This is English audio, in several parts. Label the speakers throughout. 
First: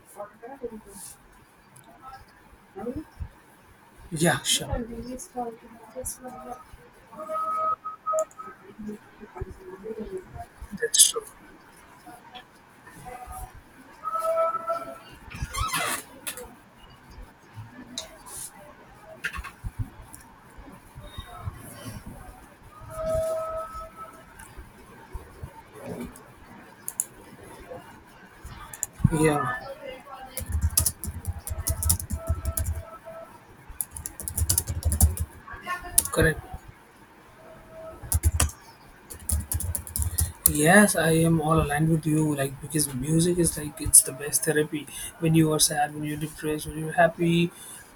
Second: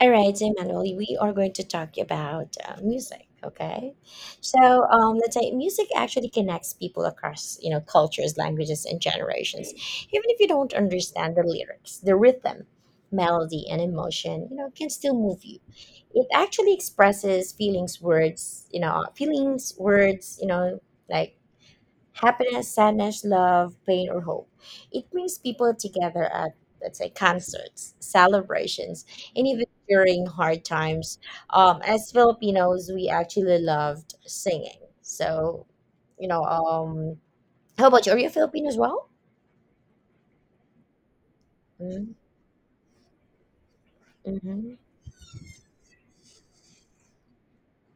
Speaker 1: All right, so Manuel, we are going to talk about music. Okay,
Speaker 2: Yeah, sure.
Speaker 1: so let's say music
Speaker 2: That's
Speaker 1: actually connects people across you know cultures, languages, and generations. Even if you don't
Speaker 2: true.
Speaker 1: understand the lyrics, the rhythm, melody, and emotion, you know, can still move you. It actually expresses feelings, words, you know, feelings, words, you know, like happiness, sadness, love, pain, or hope. It brings people together at, let's say, concerts, celebrations, and
Speaker 2: Yeah,
Speaker 1: even during hard times. As Filipinos, we actually loved singing. So, you know,
Speaker 2: correct.
Speaker 1: how about you? Are you a Filipino as well?
Speaker 2: Yes, I am all aligned with
Speaker 1: Mm-hmm,
Speaker 2: you. Like because music is like it's the best
Speaker 1: mm-hmm,
Speaker 2: therapy when you are sad, when you're depressed, when you're happy,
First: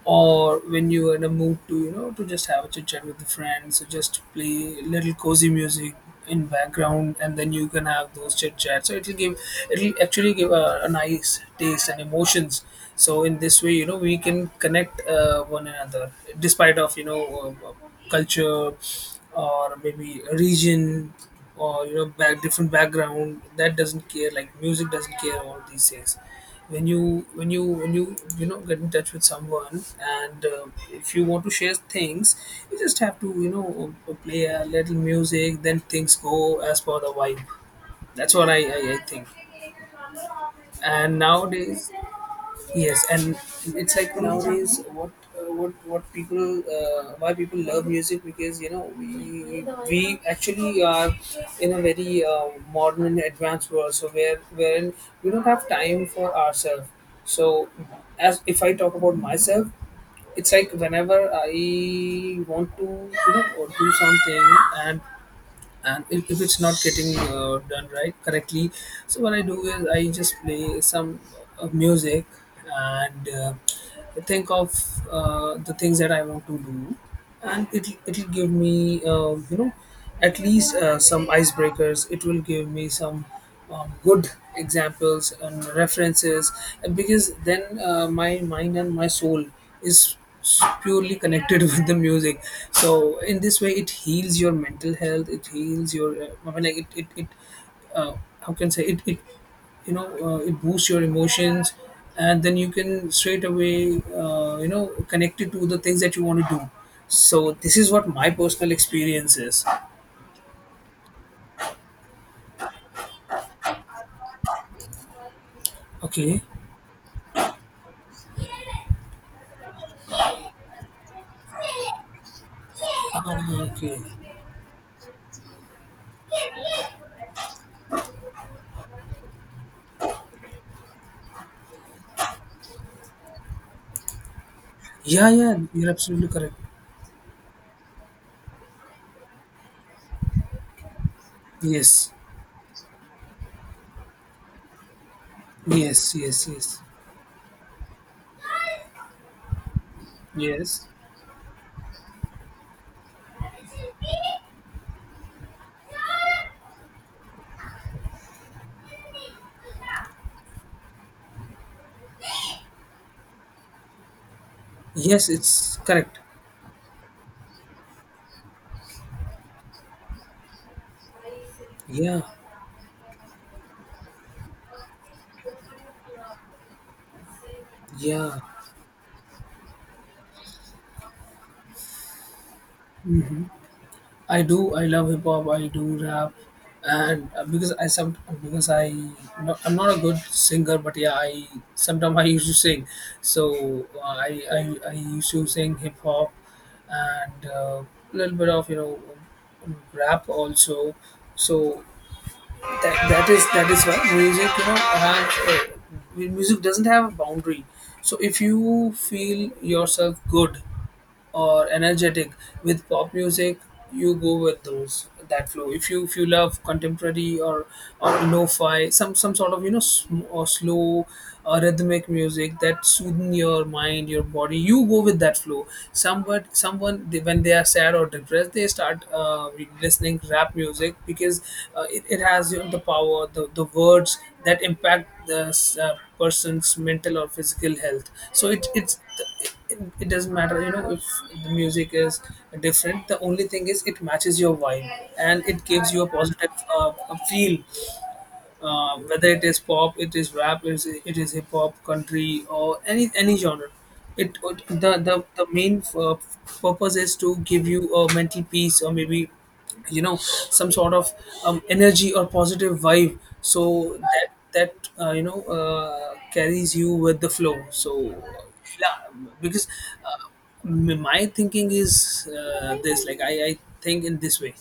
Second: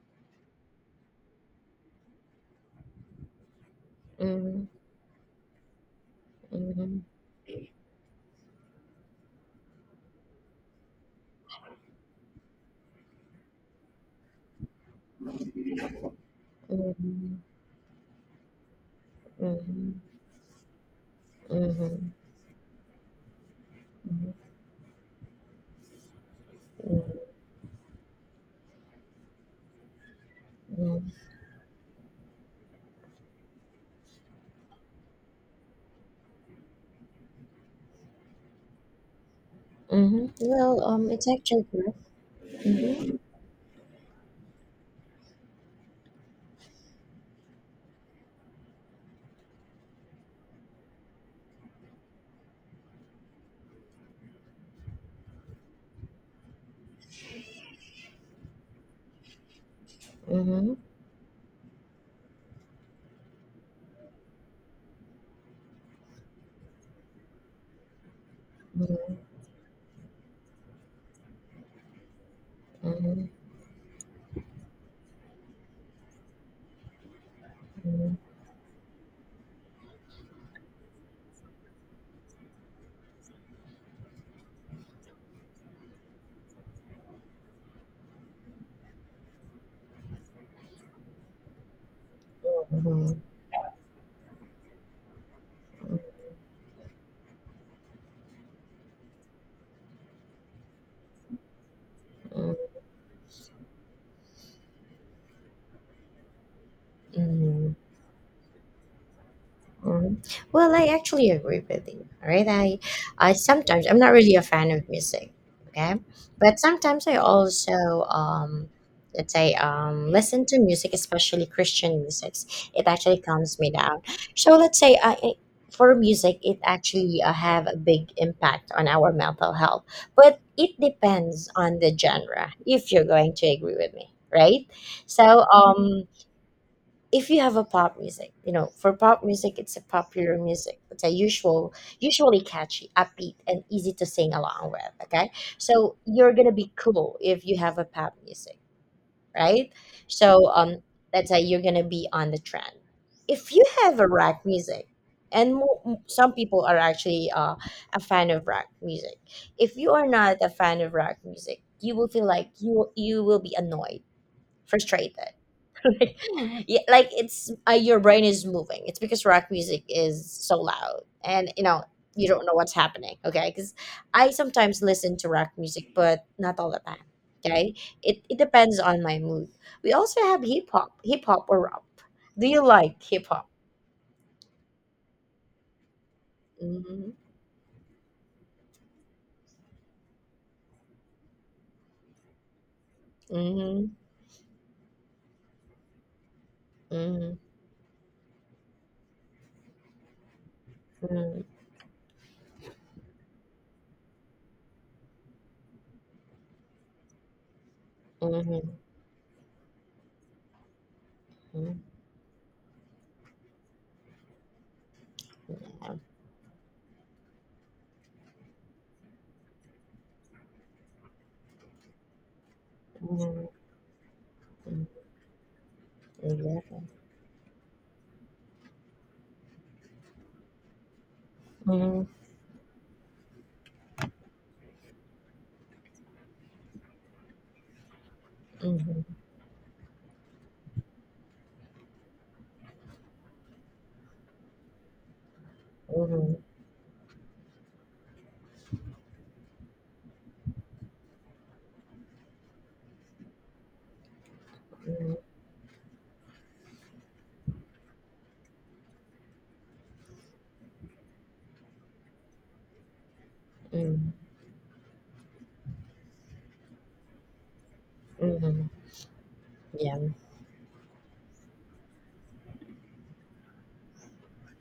Speaker 2: or when you are in a mood to you know to just have a chit chat with the friends. So just play little cozy music in
Speaker 1: mm-hmm,
Speaker 2: background, and then you can have those chit chats. So it'll actually give a nice taste and emotions. So in this way, we can connect one another despite of
Speaker 1: mm-hmm,
Speaker 2: uh, uh, culture, or
Speaker 1: mm-hmm,
Speaker 2: maybe a region, or
Speaker 1: mm-hmm.
Speaker 2: back different background. That doesn't care, like music doesn't care about these things. when you
Speaker 1: Mm-hmm.
Speaker 2: when you when you you know get in touch with someone, and if you want to share things, you just have to play a little music, then things go as per the vibe. That's what I think.
Speaker 1: Mm-hmm. Well,
Speaker 2: And
Speaker 1: it's actually
Speaker 2: nowadays,
Speaker 1: correct.
Speaker 2: yes,
Speaker 1: Mm-hmm.
Speaker 2: and it's like nowadays what people why people love music, because we actually are in a very modern and advanced world. So wherein we don't have time for ourselves. So as if I talk about myself, it's like
Speaker 1: Mm-hmm.
Speaker 2: whenever I want to do something, and if it's not getting done right correctly, so
Speaker 1: Mm-hmm.
Speaker 2: what I do is I just play some music,
Speaker 1: Mm-hmm.
Speaker 2: and think of the things that I want to do, and it
Speaker 1: Mm-hmm.
Speaker 2: it'll give me at least some icebreakers. It will give me some good examples and references, and because then my mind and my soul is purely connected with the music. So
Speaker 1: Mhm,
Speaker 2: in this way it heals your mental health, it heals your, I mean, like it uh, how can I say, it boosts your emotions, and then
Speaker 1: mhm,
Speaker 2: you can straight away connect it to the things that you want to do. So
Speaker 1: mhm,
Speaker 2: this is what my personal experience is.
Speaker 1: mhm. Well, I actually agree with you, right? I sometimes I'm not really a fan of music, okay,
Speaker 2: Okay.
Speaker 1: but sometimes I also um, let's say listen to music, especially Christian music. It actually
Speaker 2: Ah,
Speaker 1: calms me
Speaker 2: okay.
Speaker 1: down. So let's say for music, it actually have a big impact on our mental health, but it depends on the genre. If you're going to agree with me, right? So,
Speaker 2: Yeah, yeah, you're
Speaker 1: um,
Speaker 2: absolutely correct.
Speaker 1: if you have a pop music, you know, for pop music, it's a popular music.
Speaker 2: Yes,
Speaker 1: Usually catchy, upbeat, and easy to sing along with. Okay, so
Speaker 2: yes,
Speaker 1: you're
Speaker 2: yes.
Speaker 1: gonna be
Speaker 2: Yes,
Speaker 1: cool if you have a pop music, right? So
Speaker 2: yes,
Speaker 1: that's how you're gonna be on the trend. If you have a rock music, and some people are actually a fan of rock music. If you are not a fan of rock music, you will feel like you will be annoyed, frustrated.
Speaker 2: yes, it's
Speaker 1: Right.
Speaker 2: correct.
Speaker 1: Yeah, like it's your brain is moving. It's because rock music is so loud, and you know
Speaker 2: Yeah,
Speaker 1: you don't know what's happening. Okay, because I sometimes listen to rock music, but not all the time. Okay, it
Speaker 2: yeah.
Speaker 1: it depends on my mood. We also have hip hop or rap. Do you like hip
Speaker 2: Mm-hmm.
Speaker 1: hop?
Speaker 2: I do. I love hip hop. I do rap,
Speaker 1: Mm-hmm.
Speaker 2: and because I some because I no, I'm not a good singer, but yeah, I sometimes I used to sing. So
Speaker 1: Mm-hmm.
Speaker 2: I used to sing hip hop, and a little bit of rap also.
Speaker 1: Mm-hmm.
Speaker 2: So that is why music, doesn't have a boundary. So if
Speaker 1: Mm-hmm.
Speaker 2: you feel yourself good or
Speaker 1: Mm-hmm. Mm-hmm.
Speaker 2: energetic with pop music, you go with those that flow. If you love contemporary, or lo-fi, some sort of, or slow rhythmic music that soothen your mind, your body, you go
Speaker 1: Mm-hmm.
Speaker 2: with that flow. Somewhat
Speaker 1: Mm-hmm.
Speaker 2: Someone, they, when they are sad or depressed, they start listening rap music because
Speaker 1: Mm-hmm.
Speaker 2: it has, the power, the words that impact the person's mental or physical health. So it doesn't matter, if the music is different. The only thing is, it matches your vibe, and it gives you a
Speaker 1: Mm-hmm.
Speaker 2: positive, a feel, whether it is pop, it is rap, it is hip hop, country, or any genre. It the
Speaker 1: Mm-hmm.
Speaker 2: the the main purpose is to give you a mental peace, or maybe some sort of energy or positive vibe. So
Speaker 1: Mm-hmm.
Speaker 2: that carries you with the flow. So
Speaker 1: Mm-hmm,
Speaker 2: yeah, because
Speaker 1: yeah.
Speaker 2: uh, my thinking is this, like I think in this way.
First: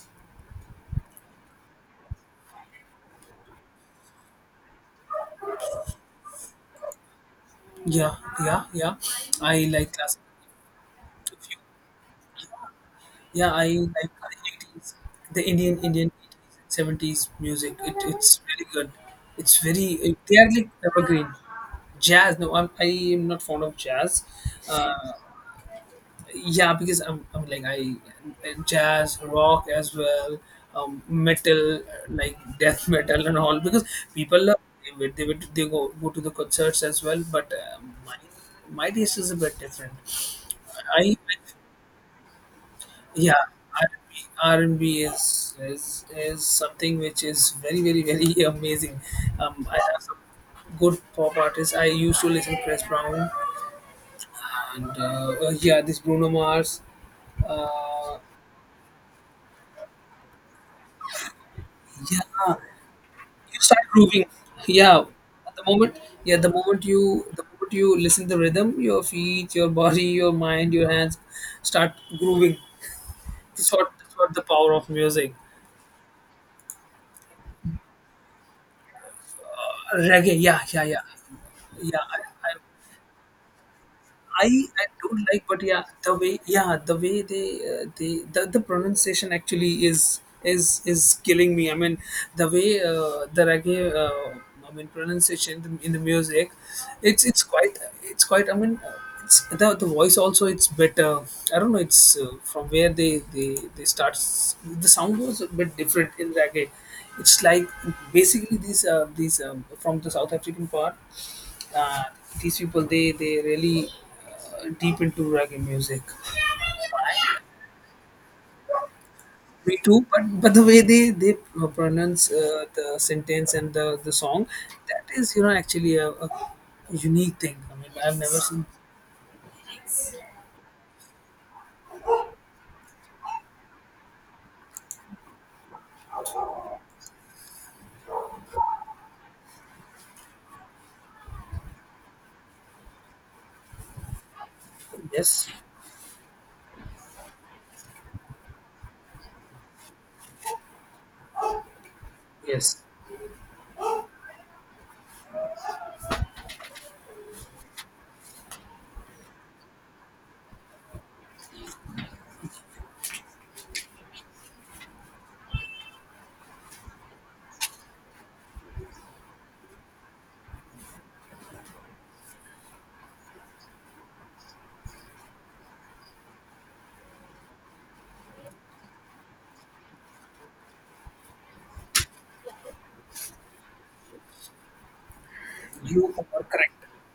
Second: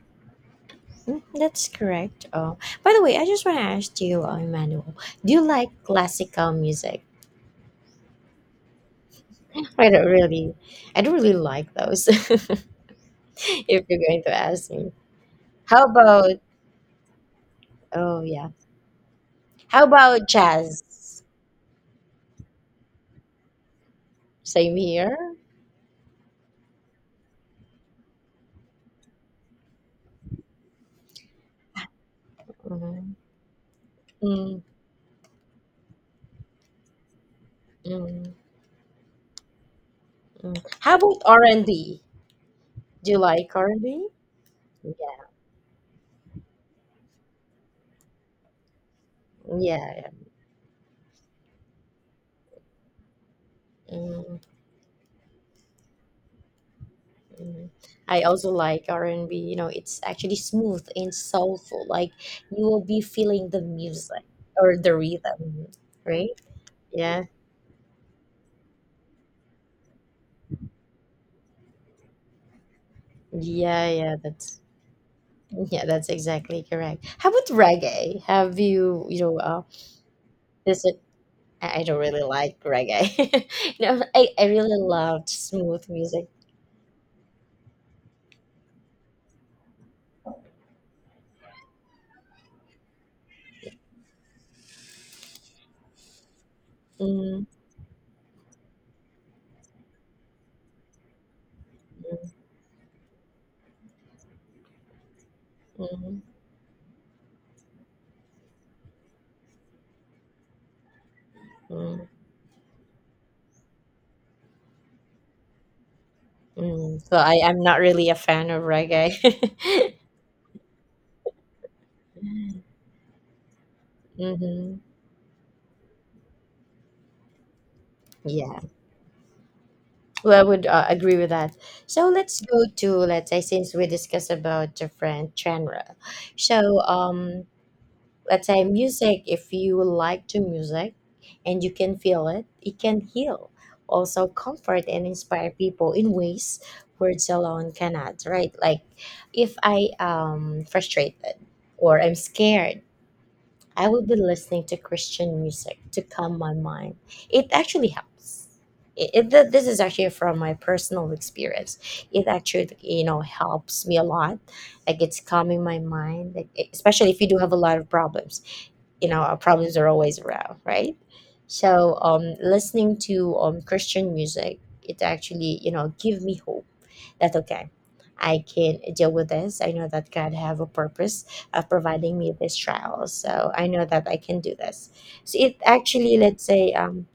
Speaker 1: Mm, that's correct. By the way, I just want to ask you, Emmanuel, do you like classical music?
Speaker 2: Yeah, yeah, yeah. I
Speaker 1: I
Speaker 2: like
Speaker 1: don't
Speaker 2: classical.
Speaker 1: really, I don't really like those.
Speaker 2: Yeah, I
Speaker 1: If
Speaker 2: like
Speaker 1: you're going to
Speaker 2: the
Speaker 1: ask me,
Speaker 2: 80s, the
Speaker 1: how
Speaker 2: Indian
Speaker 1: about?
Speaker 2: 80s and 70s music. It,
Speaker 1: Oh
Speaker 2: it's
Speaker 1: yeah,
Speaker 2: very good.
Speaker 1: how about
Speaker 2: They are like
Speaker 1: jazz?
Speaker 2: evergreen. Jazz. No, I am not fond of jazz.
Speaker 1: Same
Speaker 2: Uh,
Speaker 1: here.
Speaker 2: yeah, because I'm like, I jazz, rock as well, metal, like death
Speaker 1: Mm-hmm.
Speaker 2: metal, and all. Because people love
Speaker 1: Mm,
Speaker 2: they would, they would they go go to the concerts as well. But my
Speaker 1: mm,
Speaker 2: taste is a bit different.
Speaker 1: mm. How
Speaker 2: I
Speaker 1: about R and B? Do you
Speaker 2: Yeah,
Speaker 1: like R and B?
Speaker 2: R&B,
Speaker 1: Yeah,
Speaker 2: and b R and B is something which is very, very, very amazing. I
Speaker 1: yeah,
Speaker 2: have some
Speaker 1: yeah.
Speaker 2: good pop artists. I used to listen to Chris Brown,
Speaker 1: Mm.
Speaker 2: and yeah, this Bruno Mars.
Speaker 1: Mhm.
Speaker 2: Uh,
Speaker 1: I also like R&B. You know, it's actually smooth and soulful. Like
Speaker 2: yeah,
Speaker 1: you will be feeling
Speaker 2: you
Speaker 1: the
Speaker 2: start
Speaker 1: music
Speaker 2: grooving.
Speaker 1: or the
Speaker 2: Yeah, at the
Speaker 1: rhythm,
Speaker 2: moment,
Speaker 1: right?
Speaker 2: yeah,
Speaker 1: Yeah,
Speaker 2: the moment you listen to the rhythm, your feet, your body, your mind, your hands start grooving. That's
Speaker 1: yeah,
Speaker 2: what
Speaker 1: yeah.
Speaker 2: that's what the
Speaker 1: That's
Speaker 2: power of music.
Speaker 1: Yeah, that's exactly correct. How about reggae? Have you you know?
Speaker 2: Reggae, yeah, yeah,
Speaker 1: This is,
Speaker 2: yeah,
Speaker 1: I don't
Speaker 2: yeah.
Speaker 1: really
Speaker 2: I
Speaker 1: like reggae. No, I
Speaker 2: I
Speaker 1: really
Speaker 2: I don't
Speaker 1: loved
Speaker 2: like, but yeah,
Speaker 1: smooth
Speaker 2: the
Speaker 1: music.
Speaker 2: way, yeah, the way they the pronunciation actually is killing me. I mean, the way the reggae, I mean pronunciation in in the music,
Speaker 1: Mm,
Speaker 2: it's quite. I mean, it's the voice also. It's better. I don't know. It's
Speaker 1: mm,
Speaker 2: from where they start. The sound was a bit different
Speaker 1: mm,
Speaker 2: in reggae. It's like, basically these these, from the South African part, uh,
Speaker 1: mm,
Speaker 2: these people, they really, deep into reggae music.
Speaker 1: mm. So I I'm not really a fan of reggae.
Speaker 2: Me too, but the way they pronounce the sentence and the song,
Speaker 1: Hmm.
Speaker 2: that is, actually a, unique thing. I mean, I've never
Speaker 1: Yeah.
Speaker 2: seen.
Speaker 1: Well, I would agree with that. So let's go to let's say since we discussed about different genre. So let's say music. If you like to music, and you can feel it, it can heal, also comfort and
Speaker 2: Yes,
Speaker 1: inspire people in ways words alone cannot. Right? Like if I frustrated or I'm
Speaker 2: yes,
Speaker 1: scared I will be listening to Christian music to calm my mind. It actually helps. This is actually from my personal experience. It actually, you know, helps me a lot. Like it's calming my mind, like, especially if you do have a lot of problems. You know, our problems are always around, right? So, listening to Christian music, it actually, you know, give me hope that's okay. I can deal with this. I know that God have a purpose of providing me this trial, so I know that I can do this. So it
Speaker 2: you
Speaker 1: actually,
Speaker 2: are
Speaker 1: let's say,
Speaker 2: correct.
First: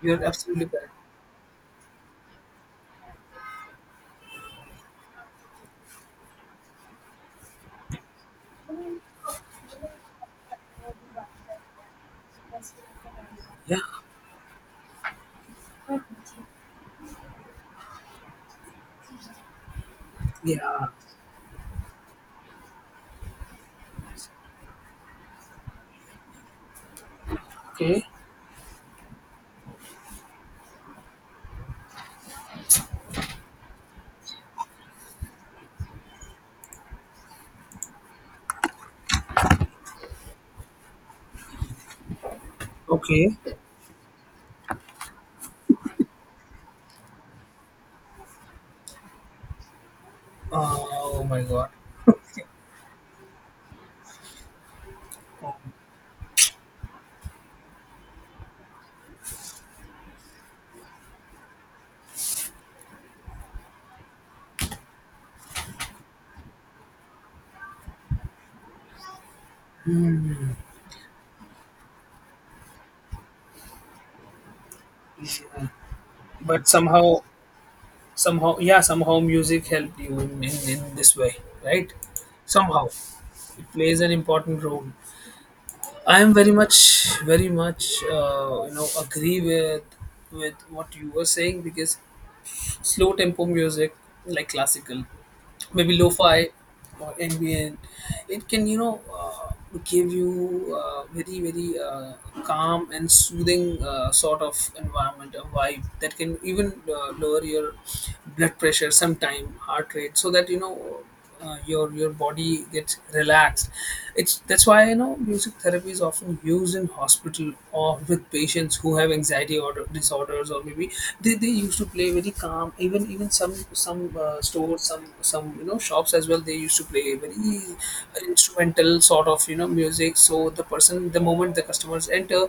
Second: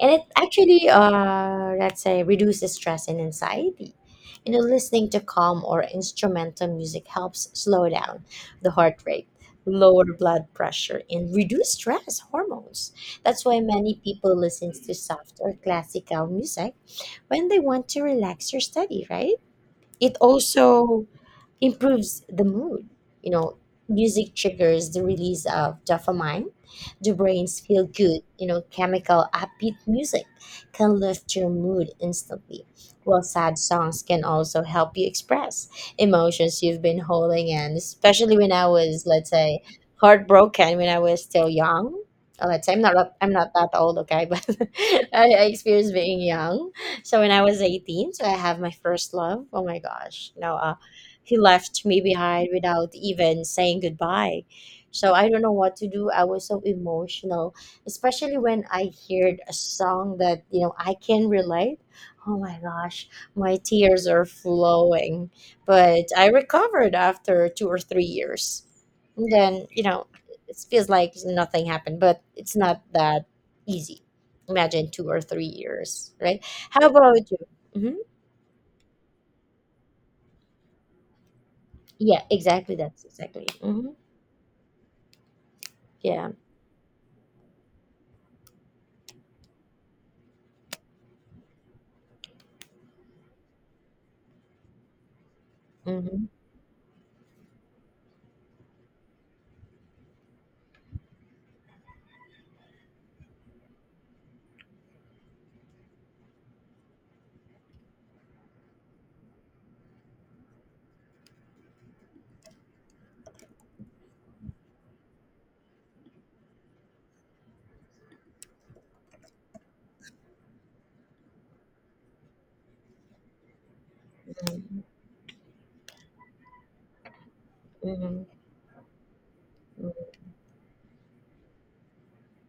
Speaker 1: and
Speaker 2: You're
Speaker 1: it
Speaker 2: absolutely
Speaker 1: actually,
Speaker 2: correct.
Speaker 1: let's say, reduces stress and anxiety. You know, listening to calm or instrumental music helps slow down the heart rate, lower blood pressure, and reduce stress hormones. That's why
Speaker 2: Yeah,
Speaker 1: many people listen to soft or classical music when they want to relax or study, right? It
Speaker 2: yeah.
Speaker 1: also improves the mood. You know, music triggers the release of dopamine, the brain's feel
Speaker 2: Okay,
Speaker 1: good, you know, chemical upbeat music can lift your mood instantly. While sad songs can also help you express emotions you've been holding in, especially when I was, let's say, heartbroken when I was still young. Let's say I'm
Speaker 2: okay.
Speaker 1: not that old, okay, but I experienced being young so when I was 18, so I have my first love. Oh my gosh, you know,
Speaker 2: Oh
Speaker 1: he
Speaker 2: my god.
Speaker 1: left me behind without even saying goodbye. So I don't know what to do. I was so emotional, especially when I heard a song that you know I can relate. Oh my gosh, my tears are flowing. But I recovered after 2 or 3 years. And then you know,
Speaker 2: Hmm.
Speaker 1: it feels like nothing happened, but it's not that easy, imagine two or three
Speaker 2: Yeah.
Speaker 1: years, right?
Speaker 2: But
Speaker 1: How
Speaker 2: somehow,
Speaker 1: about you? Hmm.
Speaker 2: yeah, somehow music helped you in, in this way, right?
Speaker 1: Yeah, exactly.
Speaker 2: Somehow
Speaker 1: That's exactly.
Speaker 2: it
Speaker 1: Hmm.
Speaker 2: plays an important role. I am
Speaker 1: Yeah.
Speaker 2: very much, very much agree with what you were saying, because slow tempo music, like classical, maybe
Speaker 1: Hmm,
Speaker 2: lo-fi or ambient. It can, give you very, very calm and soothing sort of environment, a vibe that can even lower your blood pressure, sometime heart rate, so that your body gets relaxed. It's That's why, music therapy is often used in hospital, or with patients who have anxiety or disorders, or maybe they used to play very calm. Even some stores,
Speaker 1: hmm,
Speaker 2: some shops as well, they used to play very instrumental sort of music,
Speaker 1: hmm,
Speaker 2: so the moment the customers enter,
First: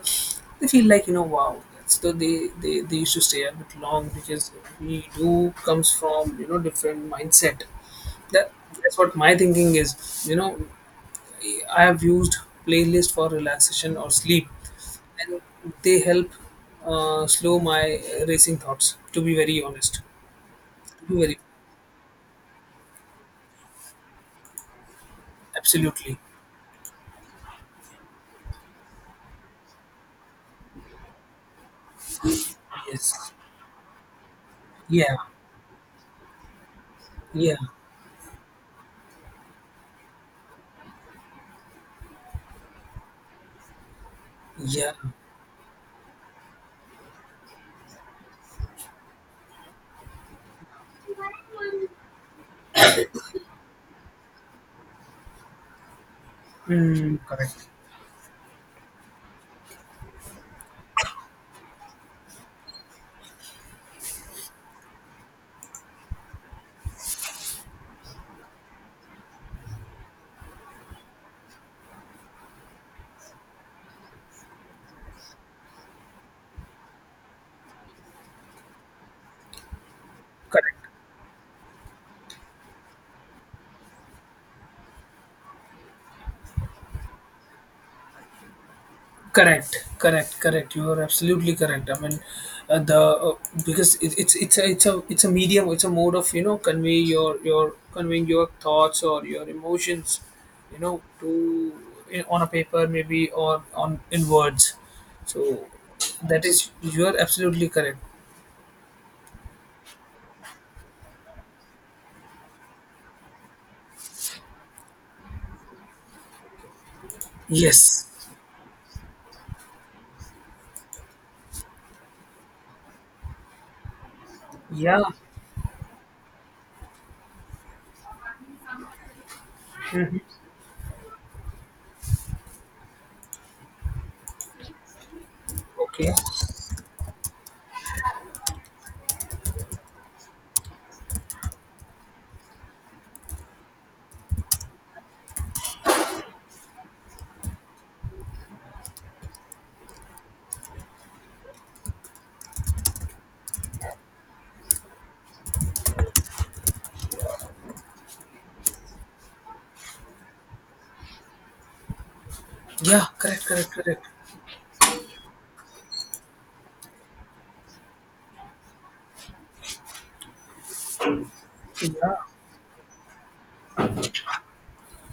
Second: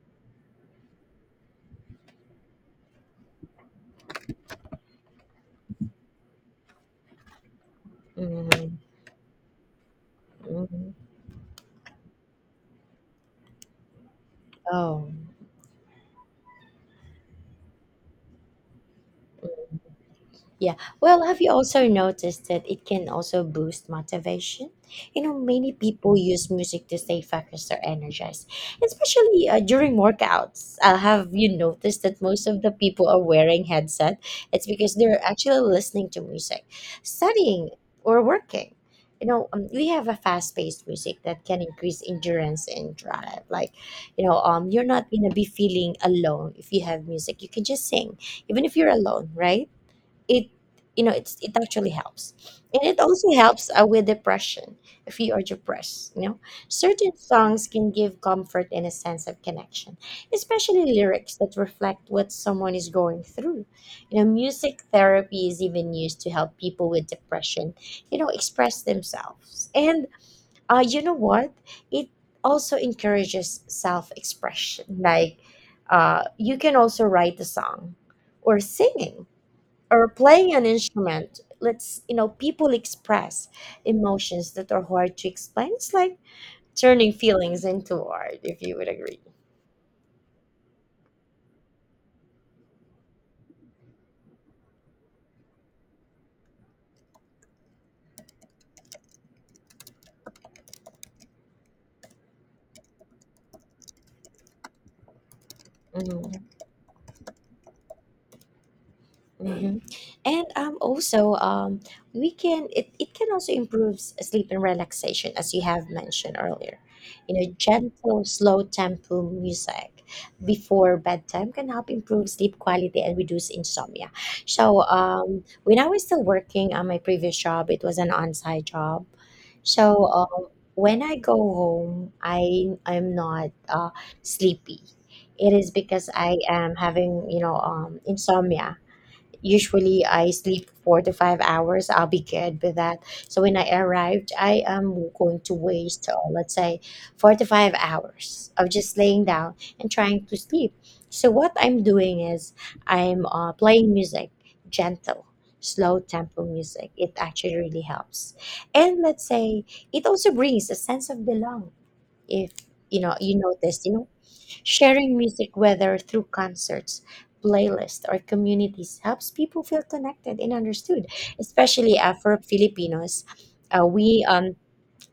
Speaker 2: they feel like, wow. So they used to stay a bit long, because we do comes from, different mindset. that
Speaker 1: hmm,
Speaker 2: that's what my thinking is. you know
Speaker 1: hmm.
Speaker 2: I have used playlist for relaxation or sleep,
Speaker 1: Oh.
Speaker 2: and they help slow my racing thoughts, to be very honest.
Speaker 1: Yeah.
Speaker 2: To be
Speaker 1: Well,
Speaker 2: very
Speaker 1: have you also noticed that it can also boost motivation? You know, many
Speaker 2: Absolutely.
Speaker 1: people use music to stay focused or energized, especially during workouts. Have you noticed that most of the people are
Speaker 2: Yes.
Speaker 1: wearing headset? It's because
Speaker 2: Yeah,
Speaker 1: they're actually listening to music,
Speaker 2: yeah,
Speaker 1: studying or working. You know, we have a fast-paced music that can increase endurance and drive. Like, you know, you're
Speaker 2: yeah.
Speaker 1: not gonna be feeling alone if you have music. You can just sing, even if you're alone, right? It you know it's it actually helps, and it also helps with depression. If you are depressed you know certain
Speaker 2: Mm, correct.
Speaker 1: songs can give comfort and a sense of connection, especially lyrics that reflect what someone is going through. You know music therapy is even used to help people with depression, you know express themselves, and you know what, it also encourages self-expression. Like you can also write a song or singing or playing an
Speaker 2: Correct.
Speaker 1: instrument lets you know people express emotions that are hard to explain. It's like turning feelings into art, if you would agree.
Speaker 2: Correct, correct, correct. You are absolutely correct. I mean, the because, it's a medium. It's a mode of conveying your thoughts or your emotions, you know, to on a paper maybe, or on in words. So that
Speaker 1: Mhm.
Speaker 2: is you are absolutely correct.
Speaker 1: Mhm. And also, we can it, it can also improve sleep and relaxation, as you have mentioned earlier. You know,
Speaker 2: Yes.
Speaker 1: gentle, slow tempo music before bedtime can help improve sleep quality and reduce insomnia. So,
Speaker 2: Yeah.
Speaker 1: when I was still working on my previous job, it was an on-site job. So, when I go home, I'm not sleepy. It is because
Speaker 2: Okay.
Speaker 1: I am having, you know, insomnia. Usually I sleep 4 to 5 hours. I'll be good with that. So when I arrived, I am going to waste, let's say, 4 to 5 hours of just laying down and trying to sleep. So what I'm doing is I'm playing music, gentle, slow tempo music. It actually really helps. And let's say it also brings a sense of belong. If you
Speaker 2: Yeah.
Speaker 1: know you
Speaker 2: Correct. Correct.
Speaker 1: notice, you
Speaker 2: Correct.
Speaker 1: know, sharing music, whether through concerts, playlists, or communities, helps people feel connected and understood, especially
Speaker 2: Yeah.
Speaker 1: Afro Filipinos. We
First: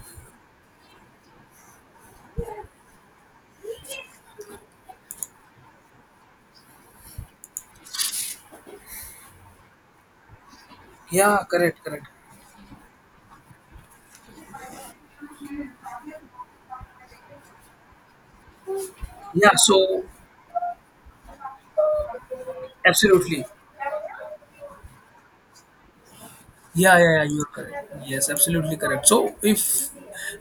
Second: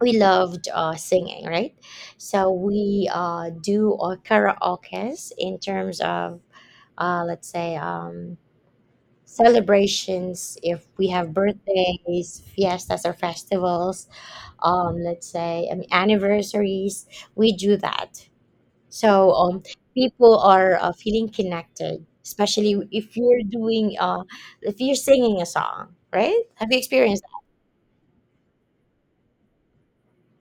Speaker 1: we loved singing, right? So we do karaoke's in terms of let's say celebrations if we have
Speaker 2: Yeah. Correct. Correct.
Speaker 1: birthdays, fiestas, or festivals. Let's say anniversaries. We do that so
Speaker 2: Yeah. So
Speaker 1: people are feeling connected, especially if you're
Speaker 2: absolutely.
Speaker 1: doing if you're singing a song, right? Have you
Speaker 2: Yeah, yeah, yeah,
Speaker 1: experienced that?
Speaker 2: you're correct. Yes, absolutely correct. So, if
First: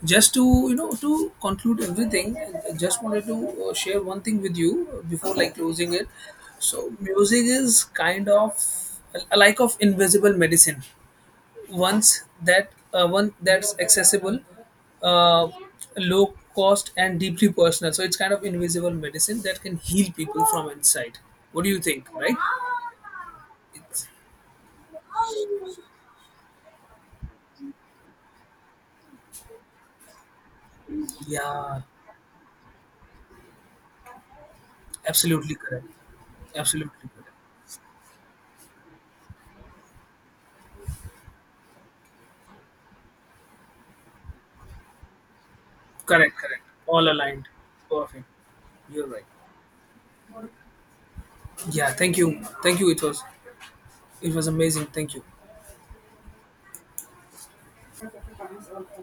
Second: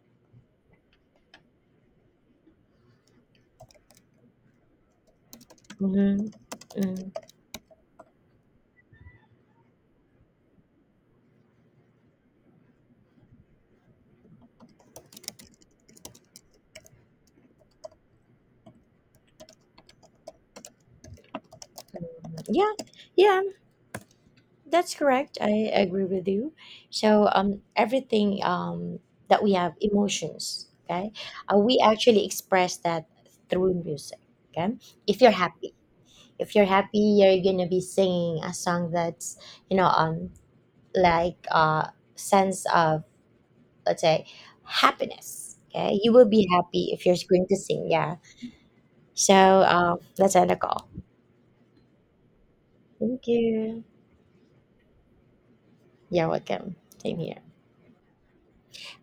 Speaker 2: just to, to conclude everything, I just wanted to share one thing with you before like closing it.
Speaker 1: Hmm.
Speaker 2: So,
Speaker 1: Mm.
Speaker 2: music is kind of a like of invisible medicine. Once that One that's accessible, uh, low cost, and deeply personal. So it's kind of invisible medicine that can heal people from inside. What do you think? Right?
Speaker 1: Yeah, yeah,
Speaker 2: It's,
Speaker 1: that's correct. I agree with you. So everything that we have emotions, okay,
Speaker 2: yeah.
Speaker 1: we actually express that through music. Okay, if you're
Speaker 2: Absolutely
Speaker 1: happy.
Speaker 2: correct.
Speaker 1: If you're
Speaker 2: Absolutely
Speaker 1: happy,
Speaker 2: correct.
Speaker 1: you're gonna be singing a song that's, you know, like sense of let's say happiness, okay, you will
Speaker 2: Correct,
Speaker 1: be
Speaker 2: correct.
Speaker 1: happy if
Speaker 2: All
Speaker 1: you're going
Speaker 2: aligned.
Speaker 1: to sing, yeah.
Speaker 2: Perfect. You're right.
Speaker 1: So let's end the call.
Speaker 2: Yeah, thank you. Thank you. It was
Speaker 1: Thank you.
Speaker 2: it was amazing. Thank you.
Speaker 1: You're welcome. Same here.